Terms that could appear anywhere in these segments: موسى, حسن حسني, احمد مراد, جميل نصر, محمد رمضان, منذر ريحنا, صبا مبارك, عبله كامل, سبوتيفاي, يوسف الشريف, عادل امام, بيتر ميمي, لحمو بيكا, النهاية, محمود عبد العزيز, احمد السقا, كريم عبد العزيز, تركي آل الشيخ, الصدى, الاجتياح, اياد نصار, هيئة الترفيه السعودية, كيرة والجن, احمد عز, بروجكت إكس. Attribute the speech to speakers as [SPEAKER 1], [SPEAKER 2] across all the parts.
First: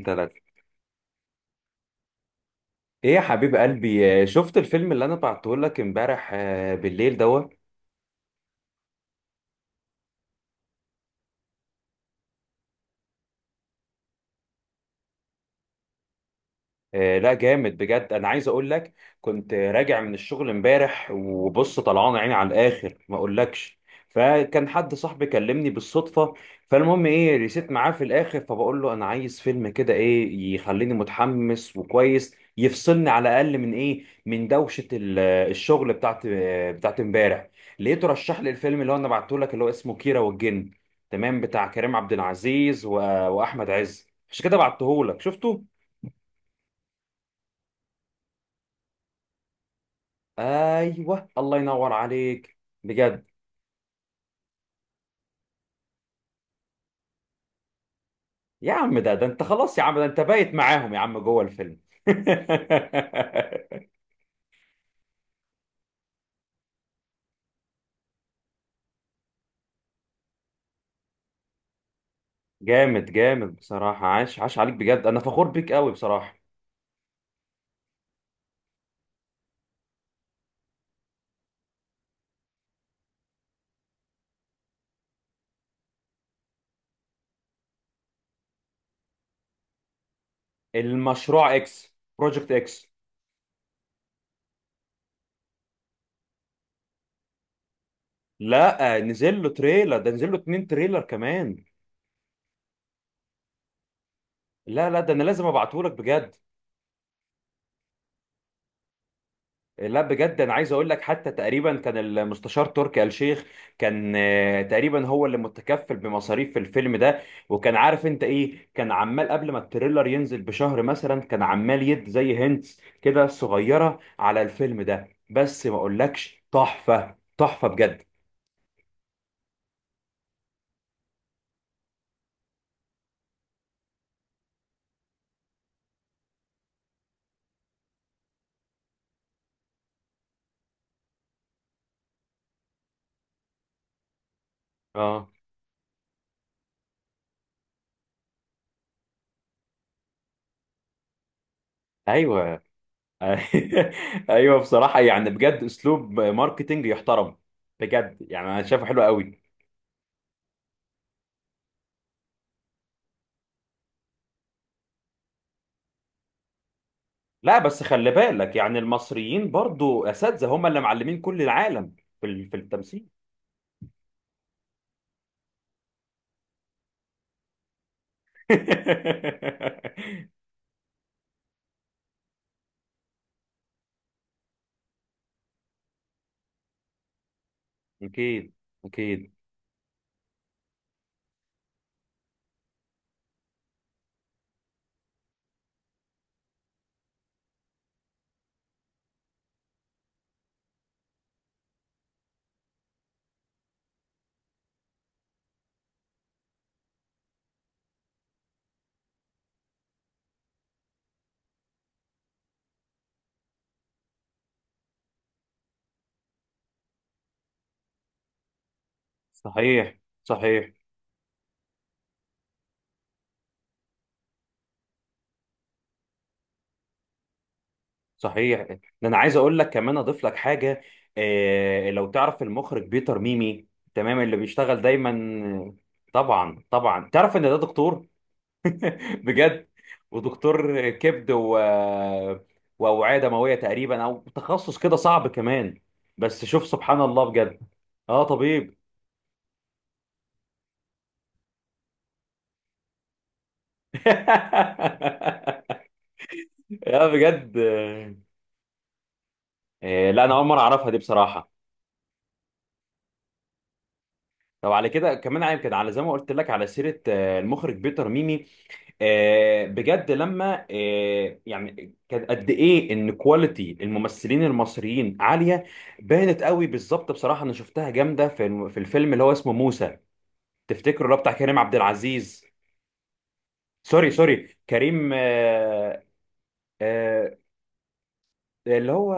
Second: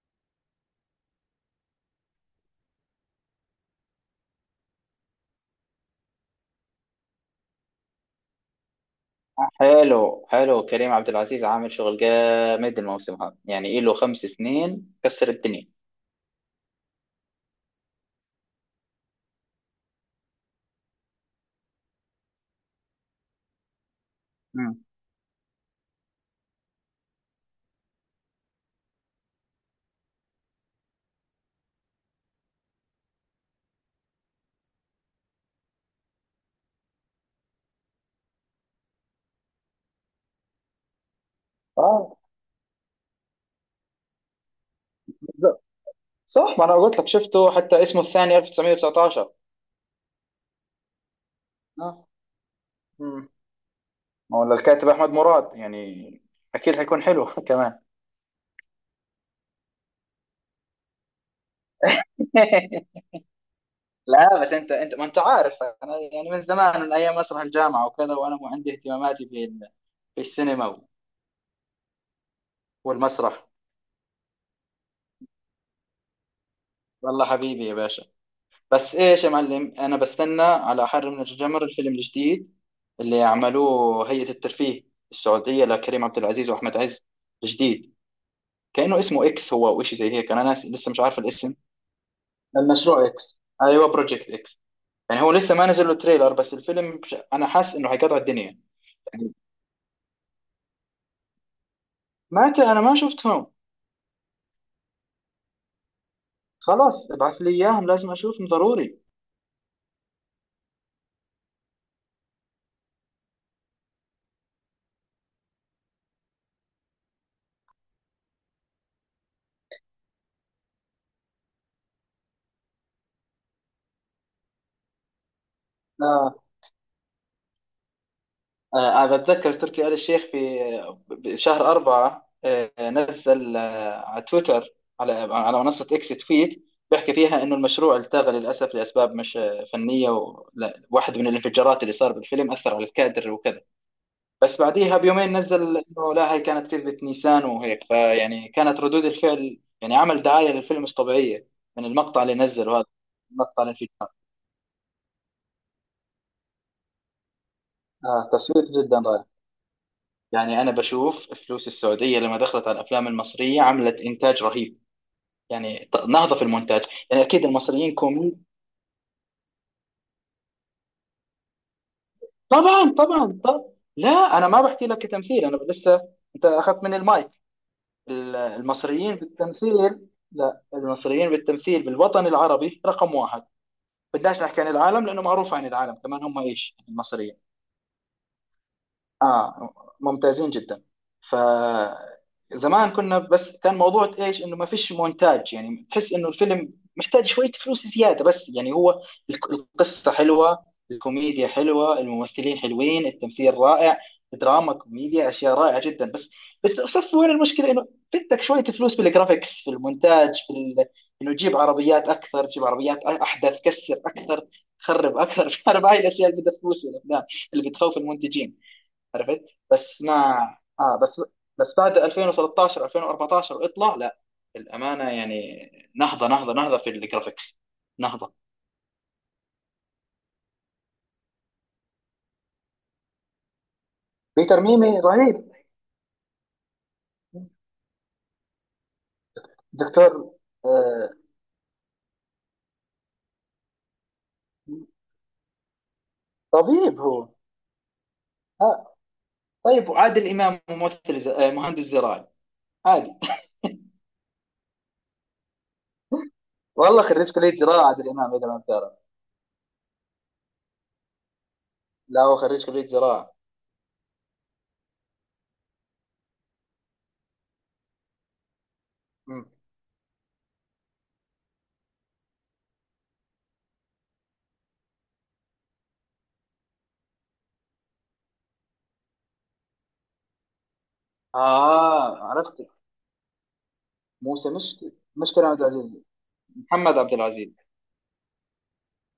[SPEAKER 1] ثلاثة. ايه يا حبيب قلبي، شفت الفيلم اللي انا بعته لك امبارح، بالليل دوت.
[SPEAKER 2] حلو حلو كريم عبد العزيز عامل شغل جامد. الموسم هذا يعني له 5 سنين كسر الدنيا.
[SPEAKER 1] لا جامد بجد، انا عايز اقول لك. كنت راجع من الشغل امبارح وبص طلعان عيني على الاخر ما اقولكش. فكان
[SPEAKER 2] مم.
[SPEAKER 1] حد صاحبي كلمني بالصدفه. فالمهم ايه، ريسيت معاه في الاخر، فبقول له انا عايز فيلم كده ايه يخليني متحمس وكويس يفصلني على الاقل من ايه، من دوشه الشغل بتاعت امبارح. لقيته رشح لي الفيلم اللي هو انا بعته لك، اللي هو اسمه كيرة والجن. تمام، بتاع كريم عبد
[SPEAKER 2] اه،
[SPEAKER 1] العزيز واحمد عز، عشان كده بعته لك شفته.
[SPEAKER 2] بالظبط. صح، ما انا قلت لك شفته، حتى اسمه الثاني 1919.
[SPEAKER 1] ايوه الله ينور
[SPEAKER 2] اه.
[SPEAKER 1] عليك، بجد.
[SPEAKER 2] مم. ما هو الكاتب احمد مراد، يعني اكيد حيكون حلو كمان.
[SPEAKER 1] يا عم ده انت خلاص، يا عم ده انت بايت معاهم يا عم جوه الفيلم.
[SPEAKER 2] لا بس انت ما انت عارف، انا يعني من زمان، من ايام مسرح الجامعه وكذا، وانا مو عندي اهتماماتي في في السينما
[SPEAKER 1] جامد
[SPEAKER 2] والمسرح.
[SPEAKER 1] جامد بصراحة، عاش عاش عليك بجد، أنا فخور بيك قوي بصراحة.
[SPEAKER 2] والله حبيبي يا باشا. بس ايش يا معلم، انا بستنى على حر من الجمر الفيلم الجديد اللي عملوه هيئة الترفيه السعودية لكريم عبد العزيز واحمد عز الجديد. كأنه اسمه اكس هو او شيء زي هيك، انا ناس لسه مش عارف الاسم.
[SPEAKER 1] المشروع إكس، بروجكت إكس.
[SPEAKER 2] المشروع اكس، ايوه، بروجكت اكس. يعني هو لسه ما نزل له تريلر، بس الفيلم انا حاسس انه حيقطع الدنيا.
[SPEAKER 1] لا
[SPEAKER 2] يعني
[SPEAKER 1] نزل له تريلر، ده نزل له اتنين تريلر كمان.
[SPEAKER 2] ما ت- انا ما شفتهم.
[SPEAKER 1] لا، ده أنا لازم أبعته لك بجد.
[SPEAKER 2] خلاص، ابعث لي اياهم، لازم اشوفهم ضروري.
[SPEAKER 1] لا بجد انا عايز اقول لك. حتى تقريبا كان المستشار تركي آل الشيخ كان، تقريبا هو اللي متكفل بمصاريف الفيلم ده. وكان عارف انت ايه، كان عمال قبل ما التريلر ينزل بشهر مثلا، كان عمال يد زي هنتس كده صغيرة على الفيلم ده، بس ما اقولكش تحفة تحفة بجد.
[SPEAKER 2] أنا بتذكر تركي آل الشيخ في بشهر 4، نزل على تويتر، على منصة إكس تويت، بيحكي فيها إنه المشروع التغى للأسف لأسباب مش فنية، ولا واحد من الانفجارات اللي صار بالفيلم أثر على الكادر وكذا. بس بعديها
[SPEAKER 1] اه،
[SPEAKER 2] بيومين نزل إنه لا، هي كانت كذبة نيسان، وهيك فيعني كانت ردود الفعل يعني عمل دعاية للفيلم مش طبيعية. من المقطع اللي
[SPEAKER 1] ايوه.
[SPEAKER 2] نزله هذا، مقطع الانفجار.
[SPEAKER 1] ايوه، بصراحة يعني بجد اسلوب ماركتينج يحترم، بجد يعني انا
[SPEAKER 2] تصوير
[SPEAKER 1] شايفه
[SPEAKER 2] جدا
[SPEAKER 1] حلو
[SPEAKER 2] رائع.
[SPEAKER 1] قوي.
[SPEAKER 2] يعني أنا بشوف فلوس السعودية لما دخلت على الأفلام المصرية عملت إنتاج رهيب. يعني نهضة في المونتاج. يعني أكيد
[SPEAKER 1] لا بس
[SPEAKER 2] المصريين
[SPEAKER 1] خلي
[SPEAKER 2] كومي.
[SPEAKER 1] بالك، يعني المصريين برضو اساتذه، هم اللي معلمين كل العالم في في
[SPEAKER 2] طبعا
[SPEAKER 1] التمثيل.
[SPEAKER 2] طبعا طبعا. لا، أنا ما بحكي لك كتمثيل، أنا لسه. أنت أخذت من المايك المصريين بالتمثيل. لا، المصريين بالتمثيل بالوطن العربي رقم واحد. بدناش نحكي عن العالم، لأنه معروف عن العالم كمان هم إيش المصريين.
[SPEAKER 1] اكيد اكيد.
[SPEAKER 2] اه، ممتازين جدا. ف، زمان كنا بس كان موضوع ايش انه ما فيش مونتاج، يعني تحس انه الفيلم محتاج شوية فلوس زيادة، بس يعني هو القصة حلوة، الكوميديا حلوة، الممثلين حلوين، التمثيل رائع. دراما كوميديا اشياء رائعة جدا، بس بتصف وين المشكلة، انه بدك شوية فلوس في الجرافيكس، في المونتاج، في ال... انه جيب عربيات اكثر، جيب عربيات احدث، كسر اكثر، خرب اكثر فاهم هاي الاشياء اللي بدها فلوس في الافلام اللي بتخوف المنتجين، عرفت.
[SPEAKER 1] صحيح
[SPEAKER 2] بس مع،
[SPEAKER 1] صحيح
[SPEAKER 2] اه، بس، بس بعد 2013 2014 اطلع لا، الامانه يعني، نهضه نهضه نهضه في الجرافيكس، نهضه،
[SPEAKER 1] صحيح. ده انا عايز اقول لك كمان اضيف لك حاجه. آه لو تعرف المخرج بيتر ميمي، تمام، اللي
[SPEAKER 2] في
[SPEAKER 1] بيشتغل
[SPEAKER 2] ترميمي رهيب.
[SPEAKER 1] دايما. طبعا طبعا، تعرف ان ده دكتور، بجد،
[SPEAKER 2] دكتور.
[SPEAKER 1] ودكتور
[SPEAKER 2] آه
[SPEAKER 1] كبد و... واوعيه دمويه تقريبا، او تخصص كده صعب كمان. بس شوف سبحان
[SPEAKER 2] طبيب
[SPEAKER 1] الله
[SPEAKER 2] هو.
[SPEAKER 1] بجد. اه طبيب.
[SPEAKER 2] آه طيب، وعادل امام ممثل ز... مهندس زراعي عادي. والله
[SPEAKER 1] يا
[SPEAKER 2] خريج
[SPEAKER 1] بجد.
[SPEAKER 2] كليه زراعه عادل امام اذا ما بتعرف.
[SPEAKER 1] لا انا اول مره اعرفها دي بصراحه.
[SPEAKER 2] لا هو خريج كليه زراعه.
[SPEAKER 1] طب على كده كمان يمكن، على زي ما قلت لك، على سيره المخرج بيتر ميمي،
[SPEAKER 2] مم.
[SPEAKER 1] بجد لما، يعني كان قد ايه ان كواليتي الممثلين المصريين عاليه، بانت قوي بالظبط بصراحه. انا شفتها جامده في الفيلم اللي هو اسمه موسى. تفتكروا اللي هو بتاع كريم عبد
[SPEAKER 2] اه،
[SPEAKER 1] العزيز،
[SPEAKER 2] عرفت.
[SPEAKER 1] سوري
[SPEAKER 2] موسى،
[SPEAKER 1] سوري كريم،
[SPEAKER 2] مشكلة عبد العزيز، محمد عبد
[SPEAKER 1] آه،
[SPEAKER 2] العزيز.
[SPEAKER 1] اللي هو،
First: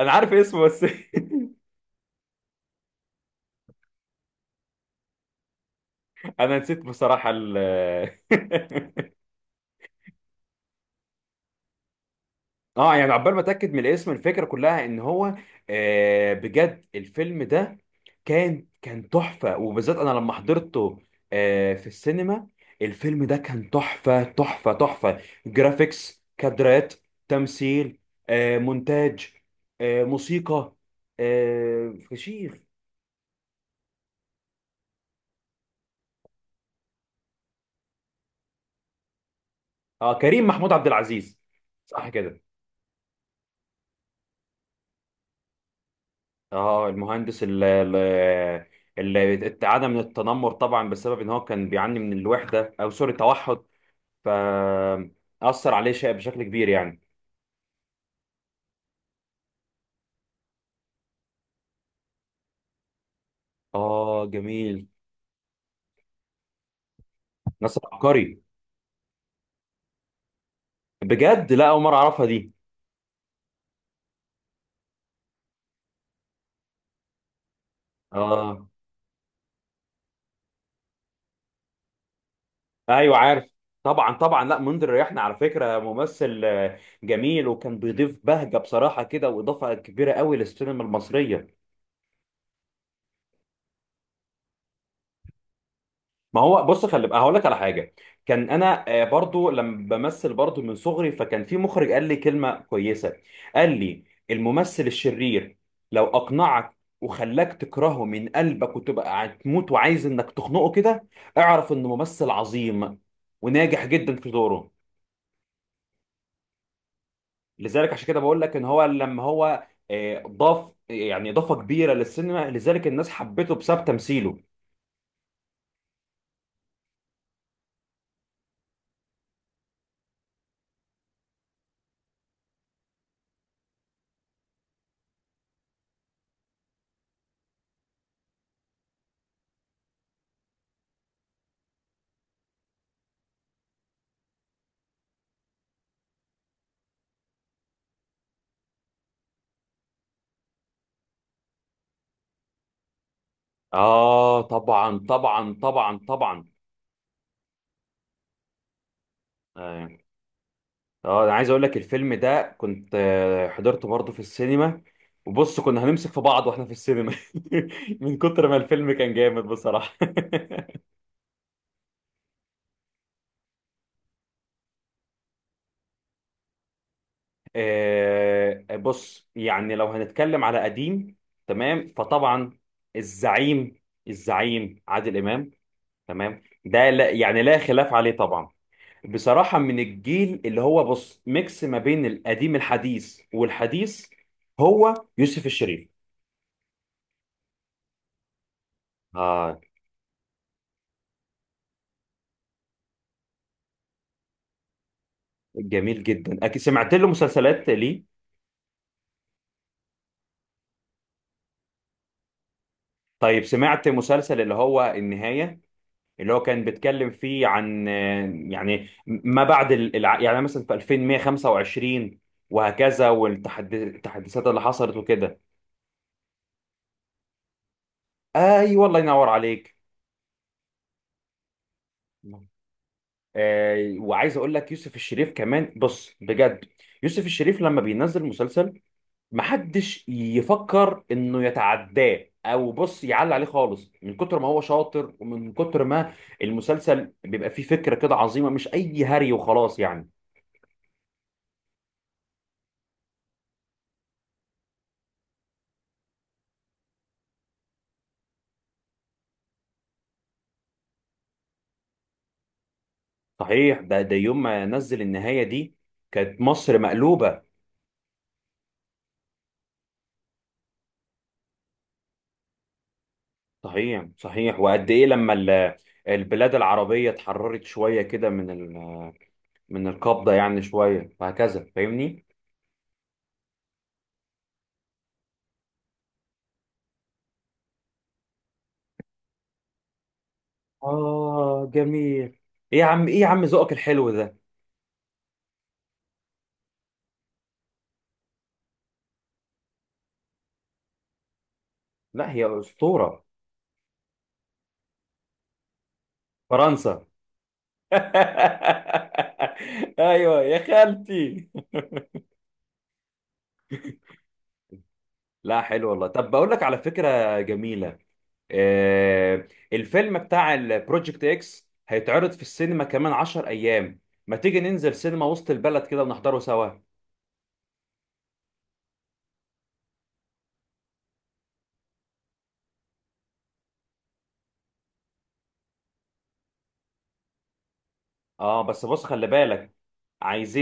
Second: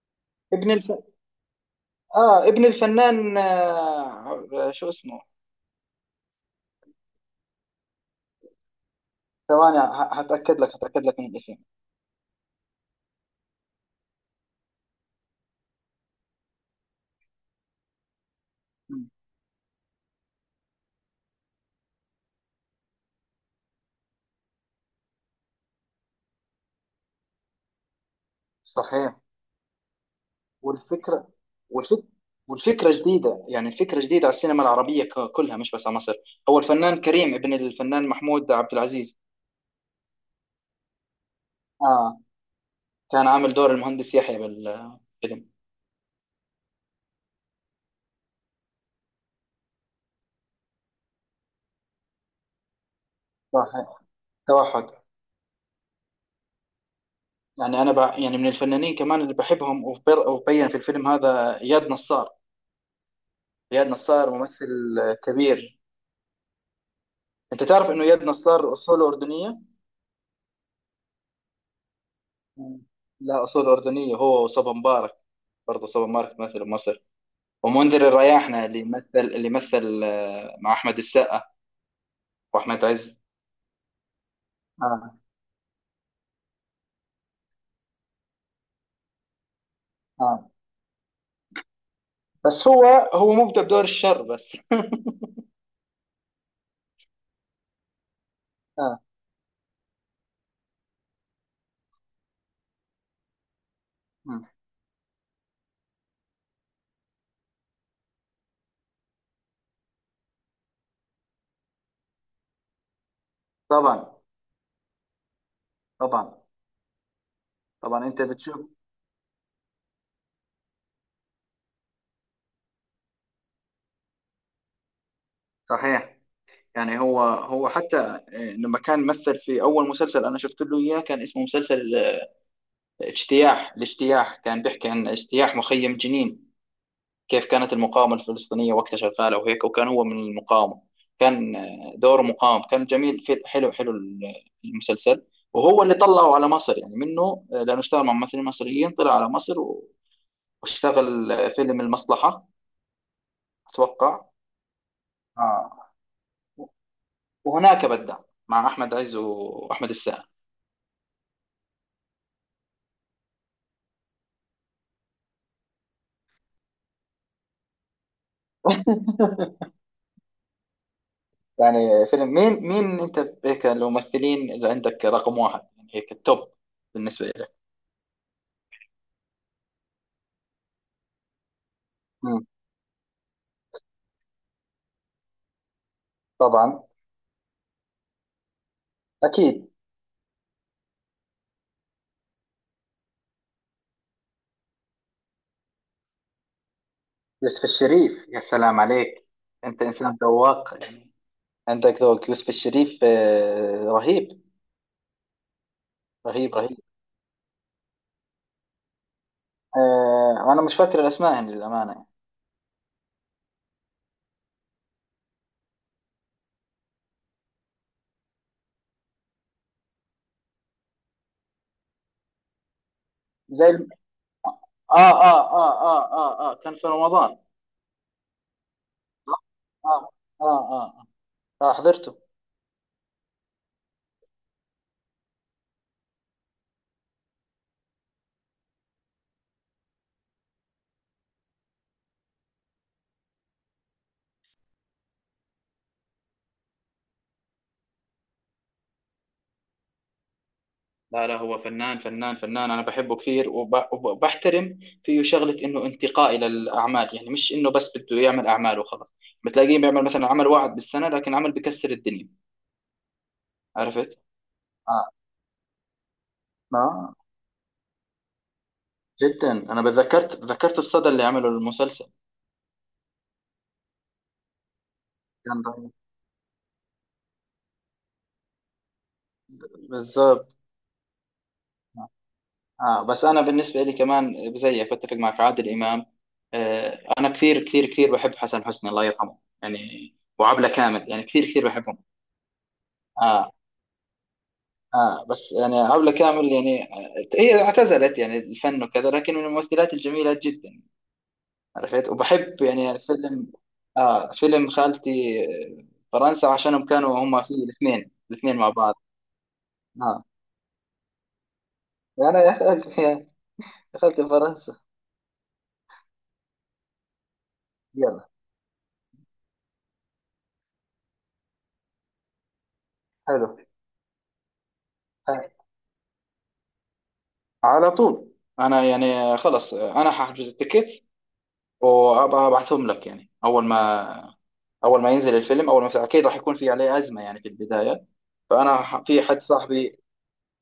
[SPEAKER 1] انا عارف اسمه
[SPEAKER 2] ابن
[SPEAKER 1] بس.
[SPEAKER 2] الف... اه، ابن الفنان، شو اسمه.
[SPEAKER 1] انا نسيت بصراحه ال
[SPEAKER 2] ثواني، هتأكد لك من الاسم.
[SPEAKER 1] اه، يعني عقبال ما اتاكد من الاسم، الفكره كلها ان هو آه بجد الفيلم ده كان
[SPEAKER 2] مم.
[SPEAKER 1] تحفه، وبالذات انا لما حضرته آه في السينما. الفيلم ده كان تحفه تحفه تحفه، جرافيكس، كادرات، تمثيل، آه
[SPEAKER 2] صحيح.
[SPEAKER 1] مونتاج، آه موسيقى،
[SPEAKER 2] والفكرة،
[SPEAKER 1] آه
[SPEAKER 2] والفك
[SPEAKER 1] فشيخ.
[SPEAKER 2] والفكرة جديدة، يعني الفكرة جديدة على السينما العربية كلها مش بس على مصر. هو الفنان كريم ابن الفنان محمود عبد العزيز.
[SPEAKER 1] اه كريم محمود عبد العزيز، صح
[SPEAKER 2] اه.
[SPEAKER 1] كده.
[SPEAKER 2] كان عامل دور المهندس يحيى بالفيلم.
[SPEAKER 1] اه المهندس، اللي اللي اتعدى من التنمر طبعا بسبب ان هو كان بيعاني من الوحده، او سوري التوحد.
[SPEAKER 2] صحيح. توحد.
[SPEAKER 1] فأثر عليه شيء بشكل كبير يعني.
[SPEAKER 2] يعني انا ب... يعني من الفنانين كمان اللي بحبهم وبر... وبين في الفيلم هذا اياد نصار. اياد
[SPEAKER 1] اه
[SPEAKER 2] نصار
[SPEAKER 1] جميل.
[SPEAKER 2] ممثل كبير. انت
[SPEAKER 1] نصر
[SPEAKER 2] تعرف انه اياد
[SPEAKER 1] عبقري،
[SPEAKER 2] نصار اصوله اردنية.
[SPEAKER 1] بجد. لا أول مرة أعرفها دي.
[SPEAKER 2] مم. لا، أصول أردنية، هو وصبا مبارك. برضه صبا مبارك مثل مصر. ومنذر الرياحنة
[SPEAKER 1] اه.
[SPEAKER 2] اللي مثل مع أحمد السقا وأحمد
[SPEAKER 1] أيوه
[SPEAKER 2] عز.
[SPEAKER 1] عارف. طبعا طبعا، لا منذر
[SPEAKER 2] آه.
[SPEAKER 1] ريحنا على فكرة ممثل جميل، وكان بيضيف بهجة بصراحة كده، وإضافة كبيرة قوي
[SPEAKER 2] آه،
[SPEAKER 1] للسينما المصرية.
[SPEAKER 2] بس هو مبدع بدور الشر بس.
[SPEAKER 1] ما هو بص، خلي بقى هقول لك على حاجه. كان انا
[SPEAKER 2] آه.
[SPEAKER 1] برضو لما بمثل برضو من صغري، فكان في مخرج قال لي كلمه كويسه. قال لي
[SPEAKER 2] مم.
[SPEAKER 1] الممثل الشرير لو اقنعك وخلاك تكرهه من قلبك، وتبقى هتموت وعايز انك تخنقه كده، اعرف انه ممثل عظيم وناجح
[SPEAKER 2] طبعا
[SPEAKER 1] جدا في دوره.
[SPEAKER 2] طبعا
[SPEAKER 1] لذلك عشان
[SPEAKER 2] طبعا.
[SPEAKER 1] كده
[SPEAKER 2] أنت
[SPEAKER 1] بقول لك ان
[SPEAKER 2] بتشوف.
[SPEAKER 1] هو لما هو ضاف يعني اضافه كبيره للسينما، لذلك الناس حبته بسبب تمثيله.
[SPEAKER 2] صحيح. يعني هو حتى لما كان مثل في أول مسلسل أنا شفت له إياه كان اسمه مسلسل الاجتياح كان بيحكي عن اجتياح مخيم جنين. كيف كانت المقاومة الفلسطينية وقتها شغالة وهيك، وكان هو من المقاومة. كان دوره مقاوم، كان جميل، في حلو حلو المسلسل. وهو اللي طلعه على مصر يعني منه، لأنه اشتغل مع ممثلين مصريين طلع على مصر واشتغل فيلم المصلحة أتوقع.
[SPEAKER 1] اه طبعا طبعا
[SPEAKER 2] آه.
[SPEAKER 1] طبعا طبعا.
[SPEAKER 2] وهناك بدأ مع أحمد عز
[SPEAKER 1] آه.
[SPEAKER 2] وأحمد السقا.
[SPEAKER 1] اه انا عايز اقول لك الفيلم ده كنت حضرته برضه في السينما. وبص كنا هنمسك في بعض واحنا في السينما. من كتر ما الفيلم كان جامد بصراحة.
[SPEAKER 2] يعني فيلم مين أنت، هيك الممثلين اللي عندك رقم واحد، يعني هيك التوب بالنسبة لك.
[SPEAKER 1] بص يعني لو هنتكلم على قديم، تمام،
[SPEAKER 2] مم.
[SPEAKER 1] فطبعا الزعيم، الزعيم عادل امام، تمام،
[SPEAKER 2] طبعا.
[SPEAKER 1] ده لا يعني لا خلاف عليه طبعا. بصراحة
[SPEAKER 2] أكيد.
[SPEAKER 1] من الجيل اللي هو بص ميكس ما بين القديم الحديث والحديث، هو يوسف الشريف.
[SPEAKER 2] يوسف الشريف، يا سلام عليك.
[SPEAKER 1] آه،
[SPEAKER 2] انت انسان ذواق يعني. عندك ذوق، يوسف الشريف رهيب،
[SPEAKER 1] جميل جدا
[SPEAKER 2] رهيب
[SPEAKER 1] اكيد،
[SPEAKER 2] رهيب.
[SPEAKER 1] سمعت له مسلسلات ليه.
[SPEAKER 2] وانا مش فاكر الاسماء يعني للامانه.
[SPEAKER 1] طيب سمعت مسلسل اللي هو النهاية، اللي هو كان بيتكلم فيه عن يعني ما بعد يعني مثلا في 2125 وهكذا،
[SPEAKER 2] زي الم...
[SPEAKER 1] والتحديثات اللي حصلت وكده.
[SPEAKER 2] كان في رمضان.
[SPEAKER 1] ايوه والله ينور
[SPEAKER 2] اه
[SPEAKER 1] عليك.
[SPEAKER 2] اه اه, آه حضرته.
[SPEAKER 1] آه، وعايز اقول لك يوسف الشريف كمان بص بجد. يوسف الشريف لما بينزل مسلسل، محدش يفكر انه يتعداه او بص يعلي عليه خالص، من كتر ما هو شاطر، ومن كتر ما المسلسل بيبقى فيه فكرة كده عظيمة، مش اي هري وخلاص يعني.
[SPEAKER 2] لا لا، هو فنان فنان فنان، انا بحبه كثير، وبحترم فيه شغله انه انتقائي للاعمال، يعني مش انه بس بده يعمل اعمال وخلاص. بتلاقيه بيعمل مثلا عمل واحد بالسنه، لكن عمل بكسر الدنيا.
[SPEAKER 1] صحيح. ده
[SPEAKER 2] عرفت؟
[SPEAKER 1] يوم ما نزل النهاية دي كانت مصر
[SPEAKER 2] اه،
[SPEAKER 1] مقلوبة.
[SPEAKER 2] جدا، انا ذكرت الصدى اللي عمله المسلسل،
[SPEAKER 1] صحيح صحيح. وقد ايه لما
[SPEAKER 2] كان رهيب.
[SPEAKER 1] البلاد العربية اتحررت شوية كده من من القبضة
[SPEAKER 2] بالظبط.
[SPEAKER 1] يعني شوية وهكذا، فاهمني؟
[SPEAKER 2] بس انا بالنسبه لي كمان زيك بتفق معك عادل امام. انا كثير كثير كثير بحب حسن حسني الله يرحمه يعني، وعبله كامل يعني كثير
[SPEAKER 1] آه
[SPEAKER 2] كثير بحبهم.
[SPEAKER 1] جميل. ايه يا عم، ايه يا عم
[SPEAKER 2] اه.
[SPEAKER 1] ذوقك الحلو ده؟
[SPEAKER 2] اه، بس يعني عبله كامل يعني هي اعتزلت يعني الفن وكذا، لكن من الممثلات الجميله جدا. عرفت،
[SPEAKER 1] لا هي
[SPEAKER 2] وبحب يعني
[SPEAKER 1] أسطورة.
[SPEAKER 2] فيلم. اه، فيلم خالتي آه، فرنسا، عشانهم
[SPEAKER 1] فرنسا.
[SPEAKER 2] كانوا هم فيه الاثنين الاثنين مع بعض. آه.
[SPEAKER 1] ايوه يا خالتي.
[SPEAKER 2] انا يا اخي دخلت فرنسا.
[SPEAKER 1] لا حلو والله. طب بقول لك على فكره جميله.
[SPEAKER 2] يلا.
[SPEAKER 1] آه الفيلم بتاع البروجكت اكس هيتعرض في السينما كمان 10
[SPEAKER 2] حلو.
[SPEAKER 1] ايام. ما تيجي ننزل سينما
[SPEAKER 2] ها،.
[SPEAKER 1] وسط البلد كده ونحضره سوا؟
[SPEAKER 2] على طول. انا يعني خلص، انا هحجز التيكت وابقى ابعتهم لك، يعني اول ما، اول ما ينزل الفيلم، اول ما، اكيد راح يكون في عليه ازمه يعني في البدايه.
[SPEAKER 1] اه بس بص
[SPEAKER 2] في
[SPEAKER 1] خلي
[SPEAKER 2] حد
[SPEAKER 1] بالك،
[SPEAKER 2] صاحبي،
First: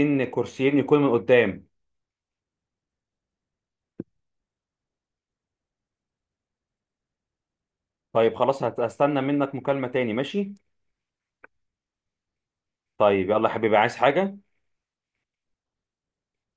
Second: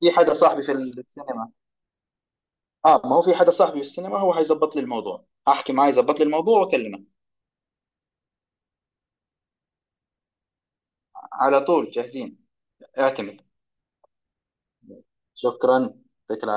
[SPEAKER 2] في حدا صاحبي في
[SPEAKER 1] كرسيين يكون من
[SPEAKER 2] السينما.
[SPEAKER 1] قدام.
[SPEAKER 2] اه، ما هو في حدا صاحبي في السينما، هو حيظبط لي الموضوع، احكي معاه يظبط لي الموضوع واكلمك.
[SPEAKER 1] طيب خلاص، هستنى منك مكالمه تاني ماشي.
[SPEAKER 2] على طول جاهزين.
[SPEAKER 1] طيب
[SPEAKER 2] اعتمد.
[SPEAKER 1] يلا يا حبيبي، عايز حاجه؟
[SPEAKER 2] شكرا. يعطيك العافيه.